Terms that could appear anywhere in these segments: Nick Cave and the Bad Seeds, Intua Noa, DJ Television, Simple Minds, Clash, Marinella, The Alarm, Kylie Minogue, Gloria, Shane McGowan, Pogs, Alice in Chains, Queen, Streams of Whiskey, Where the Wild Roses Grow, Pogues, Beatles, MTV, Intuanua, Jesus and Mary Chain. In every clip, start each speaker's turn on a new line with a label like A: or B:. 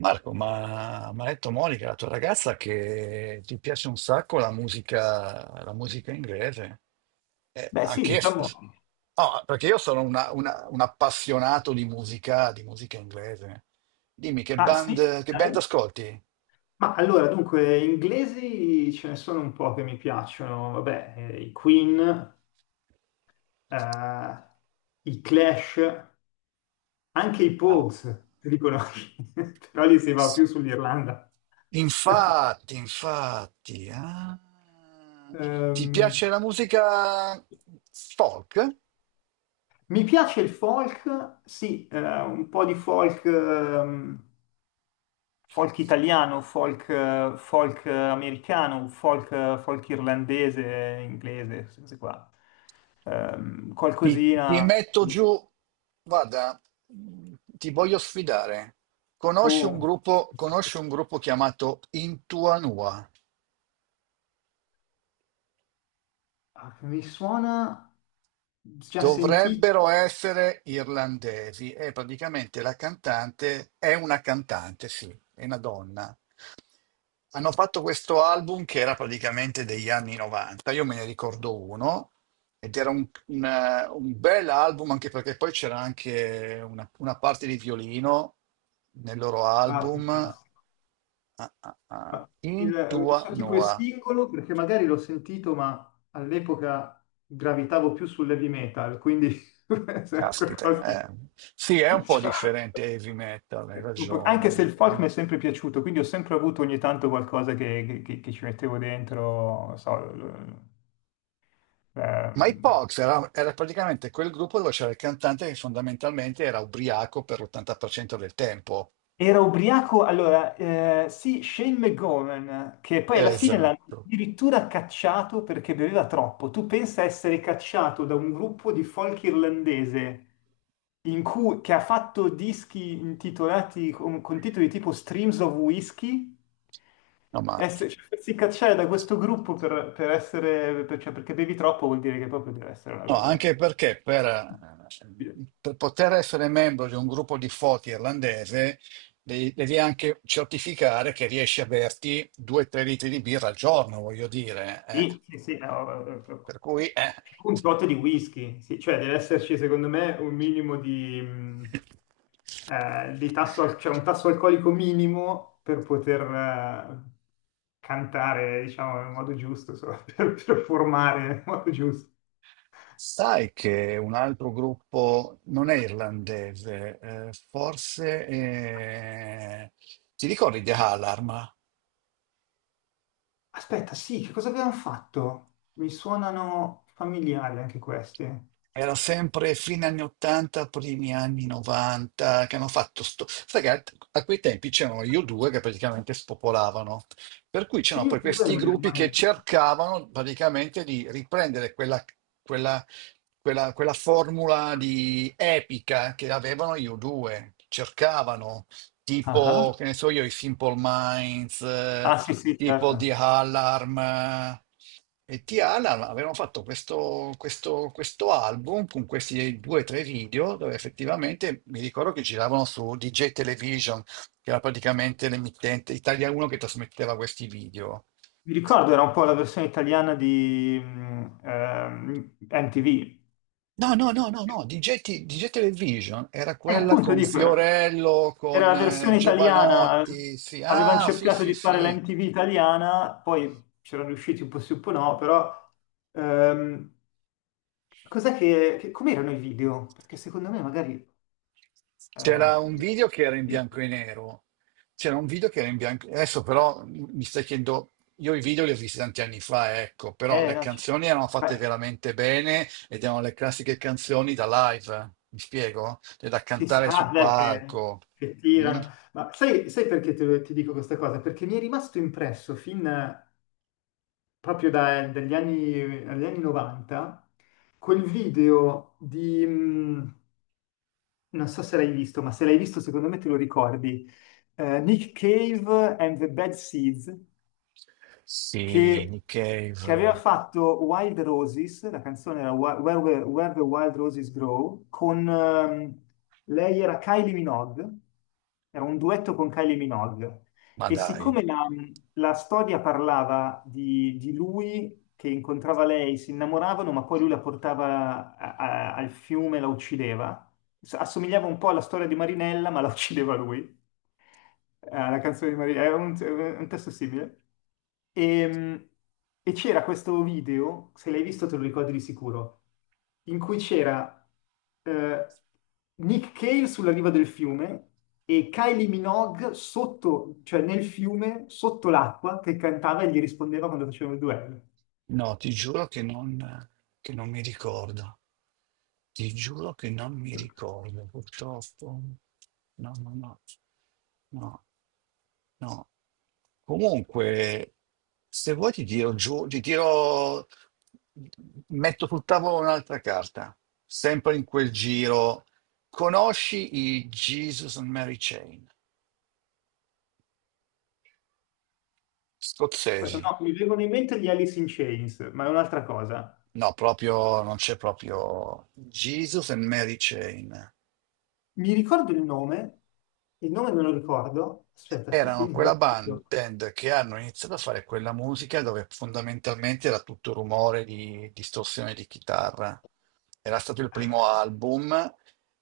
A: Marco, ma mi ha detto Monica, la tua ragazza, che ti piace un sacco la musica inglese. Eh,
B: Beh, sì,
A: anche io-
B: diciamo,
A: no, perché io sono un appassionato di musica inglese. Dimmi, che
B: ah, sì,
A: band, che band
B: dai.
A: ascolti?
B: Ma allora, dunque, inglesi ce ne sono un po' che mi piacciono, vabbè, i Queen, eh, i Clash, anche i
A: Ah,
B: Pogues, li conosci, però lì si va
A: s-
B: più sull'Irlanda.
A: Infatti, infatti. Ah. Ti
B: Ehm,
A: piace la musica folk?
B: mi piace il folk, sì, un po' di folk, folk italiano, folk, folk americano, folk, folk irlandese, inglese, queste cose qua. Ehm,
A: Ti
B: qualcosina.
A: metto giù, guarda, ti voglio sfidare. Conosci un
B: Oh,
A: gruppo,
B: non so
A: conosci un gruppo chiamato Intuanua?
B: ah, mi suona già
A: Dovrebbero
B: sentito.
A: essere irlandesi e praticamente la cantante è una cantante, sì, è una donna. Hanno fatto questo album che era praticamente degli anni 90, io me ne ricordo uno, ed era un bel album anche perché poi c'era anche una parte di violino nel loro
B: Ah,
A: album.
B: fantastico.
A: Ah.
B: Ma
A: Intua
B: so tipo il
A: Noa.
B: singolo, perché magari l'ho sentito, ma all'epoca gravitavo più sull'heavy metal, quindi se è
A: Caspita,
B: qualcosa di.
A: eh. Sì, è un po'
B: Cioè,
A: differente heavy metal, hai
B: Anche se il
A: ragione.
B: folk
A: Mm.
B: mi è sempre piaciuto, quindi ho sempre avuto ogni tanto qualcosa che ci mettevo dentro, non so, l-
A: Ma i
B: ehm,
A: Pogs era praticamente quel gruppo dove c'era il cantante che fondamentalmente era ubriaco per l'80% del tempo.
B: Era ubriaco, allora, sì, Shane McGowan, che poi alla fine l'hanno
A: Esatto.
B: addirittura cacciato perché beveva troppo. Tu pensa essere cacciato da un gruppo di folk irlandese che ha fatto dischi intitolati con titoli tipo Streams of Whiskey,
A: No, ma
B: essere, cioè, farsi cacciare da questo gruppo cioè, perché bevi troppo vuol dire che proprio deve essere una
A: no, anche perché per, eh,
B: cosa.
A: per poter essere membro di un gruppo di foti irlandese devi anche certificare che riesci a berti 2-3 litri di birra al giorno, voglio dire.
B: Sì, sì, sì, no,
A: Per cui.
B: un tot di whisky, sì, cioè deve esserci secondo me un minimo di tasso, cioè un tasso alcolico minimo per poter cantare, diciamo, nel modo giusto, insomma, per performare nel modo giusto.
A: Sai che un altro gruppo non è irlandese, forse, ti ricordi The Alarm?
B: Aspetta, sì, che cosa abbiamo fatto? Mi suonano familiari anche questi.
A: Era sempre fine anni 80, primi anni 90, che hanno fatto sto. Sai che a quei tempi c'erano io due che praticamente spopolavano, per cui
B: Sì,
A: c'erano
B: io
A: poi questi
B: credo
A: gruppi che cercavano praticamente di riprendere quella, quella formula di epica che avevano io due, cercavano
B: ah,
A: tipo, che
B: ah.
A: ne so io, i Simple Minds,
B: Ah, sì, sì,
A: tipo di
B: certo.
A: Alarm, e T Alarm avevano fatto questo album con questi due o tre video dove effettivamente mi ricordo che giravano su DJ Television, che era praticamente l'emittente Italia 1 che trasmetteva questi video.
B: Mi ricordo, era un po' la versione italiana di MTV.
A: No, no, no, no, no, DJ Television era
B: E
A: quella
B: appunto
A: con
B: dico, era
A: Fiorello,
B: era
A: con
B: la
A: eh,
B: versione italiana,
A: Giovanotti, sì,
B: avevano
A: ah, sì,
B: cercato
A: sì,
B: di fare la
A: sì.
B: MTV italiana, poi c'erano riusciti un po' sì, un po' no, però ehm, cos'è com'erano i video? Perché secondo me magari.
A: C'era
B: Eh,
A: un video che era in
B: sì.
A: bianco e nero. C'era un video che era in bianco. Adesso però mi stai chiedendo, io i video li ho visti tanti anni fa, ecco, però le
B: No, cioè.
A: canzoni erano fatte veramente bene ed erano le classiche canzoni da live, mi spiego? Cioè, da
B: Sì, sì.
A: cantare
B: Ah,
A: sul
B: beh, che,
A: palco.
B: che
A: Mm?
B: tirano. Ma sai perché ti dico questa cosa? Perché mi è rimasto impresso fin proprio dagli anni 90 quel video non so se l'hai visto, ma se l'hai visto secondo me te lo ricordi. Nick Cave and the Bad Seeds,
A: Sì,
B: che,
A: Nick
B: che aveva
A: Cave,
B: fatto Wild Roses, la canzone era Where the Wild Roses Grow, con lei era Kylie Minogue, era un duetto con Kylie Minogue.
A: ma
B: E
A: dai.
B: siccome la storia parlava di lui che incontrava lei si innamoravano, ma poi lui la portava al fiume e la uccideva. Assomigliava un po' alla storia di Marinella, ma la uccideva lui. Alla canzone di Marinella, era un testo simile. Ehm, E c'era questo video, se l'hai visto te lo ricordi di sicuro, in cui c'era eh, Nick Cave sulla riva del fiume e Kylie Minogue sotto, cioè nel fiume, sotto l'acqua, che cantava e gli rispondeva quando facevano il duello.
A: No, ti giuro che non mi ricordo. Ti giuro che non mi ricordo, purtroppo. No, no, no, no, no. Comunque, se vuoi ti tiro giù, metto sul tavolo un'altra carta, sempre in quel giro. Conosci i Jesus and Mary Chain?
B: Aspetta,
A: Scozzesi.
B: no, mi vengono in mente gli Alice in Chains, ma è un'altra cosa.
A: No, proprio, non c'è proprio Jesus and Mary Chain.
B: Mi ricordo il nome me lo ricordo. Aspetta, sì, sì,
A: Erano
B: me lo
A: quella
B: ricordo.
A: band che hanno iniziato a fare quella musica dove fondamentalmente era tutto rumore di distorsione di chitarra. Era stato il primo album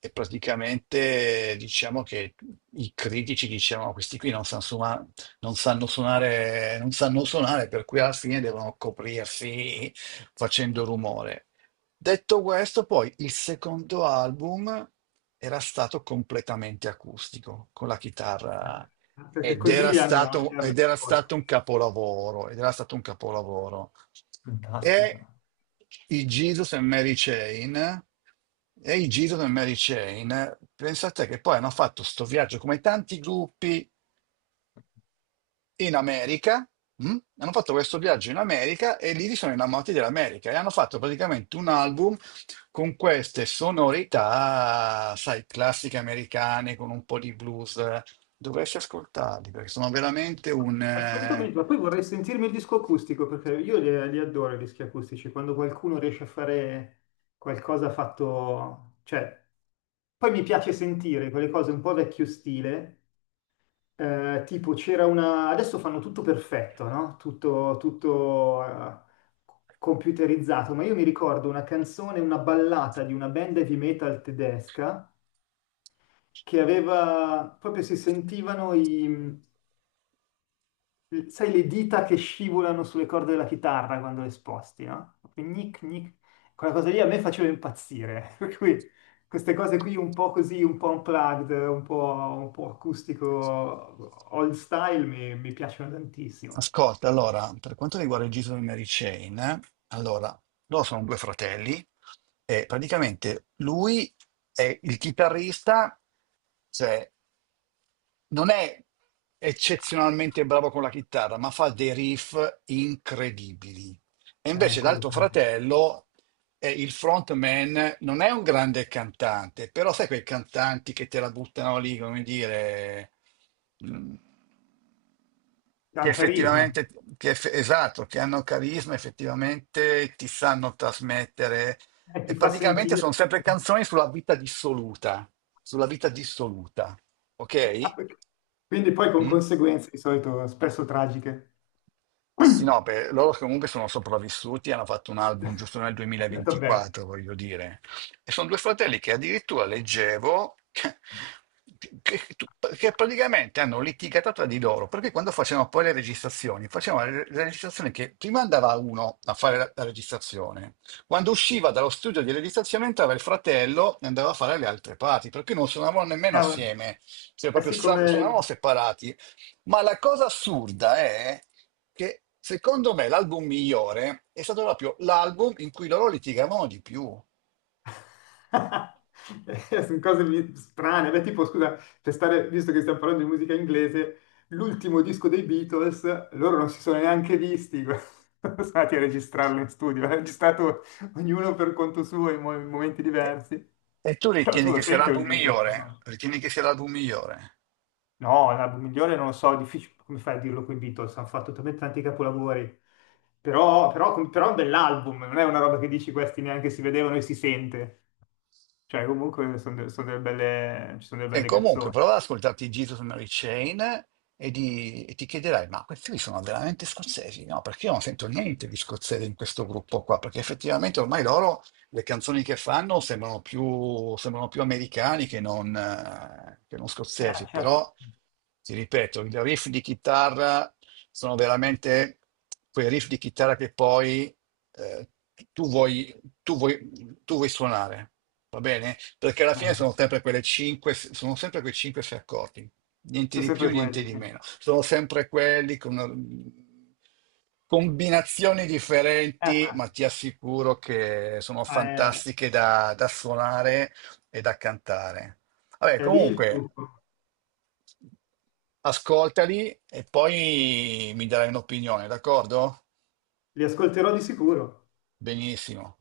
A: e praticamente diciamo che i critici dicevano questi qui non sanno suonare, non sanno suonare, non sanno suonare, per cui alla fine devono coprirsi facendo rumore. Detto questo, poi il secondo album era stato completamente acustico, con la chitarra
B: Perché
A: ed
B: così
A: era
B: gli hanno, gli
A: stato,
B: hanno
A: ed era
B: risposto.
A: stato un capolavoro, ed era stato un capolavoro.
B: Fantastica.
A: E i Jesus e Mary Chain, e i Jesus e Mary Chain, pensate che poi hanno fatto sto viaggio come tanti gruppi in America. Mh? Hanno fatto questo viaggio in America e lì si sono innamorati dell'America e hanno fatto praticamente un album con queste sonorità, sai, classiche americane con un po' di blues. Dovresti ascoltarli perché sono veramente un.
B: Assolutamente, ma poi vorrei sentirmi il disco acustico perché io li adoro i dischi acustici, quando qualcuno riesce a fare qualcosa fatto, cioè, poi mi piace sentire quelle cose un po' vecchio stile. Tipo c'era una. Adesso fanno tutto perfetto, no? Tutto computerizzato, ma io mi ricordo una canzone, una ballata di una band heavy metal tedesca che aveva. Proprio si sentivano sai, le dita che scivolano sulle corde della chitarra quando le sposti, no? Proprio Gnic, gnic. Quella cosa lì a me faceva impazzire, per cui queste cose qui un po' così, un po' unplugged, un po' acustico, old style, mi piacciono tantissimo.
A: Ascolta, allora, per quanto riguarda il giro di Mary Chain, allora, loro sono due fratelli e praticamente lui è il chitarrista, cioè non è eccezionalmente bravo con la chitarra, ma fa dei riff incredibili. E
B: Eh,
A: invece
B: quello che
A: l'altro fratello, il frontman, non è un grande cantante, però sai quei cantanti che te la buttano lì, come dire, mm,
B: ha
A: che
B: un carisma,
A: effettivamente, esatto, che hanno carisma, effettivamente ti sanno trasmettere. E
B: ti fa
A: praticamente
B: sentire.
A: sono sempre canzoni sulla vita dissoluta, ok?
B: Quindi poi con
A: Mm?
B: conseguenze di solito spesso tragiche.
A: Sì, no, per loro che comunque sono sopravvissuti, hanno fatto un album giusto nel
B: Vabbè,
A: 2024, voglio dire. E sono due fratelli che addirittura leggevo che- che praticamente hanno litigato tra di loro, perché quando facevano poi le registrazioni, facevano le registrazioni che prima andava uno a fare la registrazione, quando usciva dallo studio di registrazione entrava il fratello e andava a fare le altre parti, perché non suonavano nemmeno
B: cavolo.
A: assieme, cioè
B: Eh
A: proprio
B: sì,
A: suonavano
B: come,
A: separati. Ma la cosa assurda è che secondo me l'album migliore è stato proprio l'album in cui loro litigavano di più.
B: Sono cose strane. Beh, tipo, scusa, per stare, visto che stiamo parlando di musica inglese, l'ultimo disco dei Beatles, loro non si sono neanche visti, sono stati a registrarlo in studio, l'ha registrato ognuno per conto suo in momenti
A: E,
B: diversi.
A: e tu
B: Però tu
A: ritieni
B: lo
A: che sia
B: senti un
A: l'album
B: l'album disco, migliore,
A: migliore?
B: no?
A: Ritieni che sia l'album migliore?
B: No, l'album migliore non lo so, è difficile, come fai a dirlo con i Beatles, hanno fatto talmente tanti capolavori. Però è un bell'album, non è una roba che dici questi neanche si vedevano e si sente. Cioè, comunque sono, sono delle belle, ci sono delle
A: E
B: belle
A: comunque
B: canzoni.
A: prova ad ascoltarti Jesus Mary Chain e ti chiederai, ma questi qui sono veramente scozzesi? No, perché io non sento niente di scozzese in questo gruppo qua, perché effettivamente ormai loro le canzoni che fanno sembrano più americani che non
B: Ah,
A: scozzesi,
B: certo.
A: però ti ripeto, i riff di chitarra sono veramente quei riff di chitarra che poi eh, tu vuoi, tu vuoi suonare. Va bene? Perché alla fine
B: No,
A: sono sempre quelle 5, sono sempre quei 5-6 accordi, niente
B: sono
A: di più,
B: sempre
A: niente
B: quelli,
A: di
B: sì.
A: meno. Sono sempre quelli con combinazioni differenti,
B: Ma
A: ma ti assicuro che sono
B: ma è,
A: fantastiche da suonare e da cantare. Vabbè,
B: è lì il
A: comunque,
B: trucco.
A: ascoltali e poi mi darai un'opinione, d'accordo?
B: Li ascolterò di sicuro.
A: Benissimo.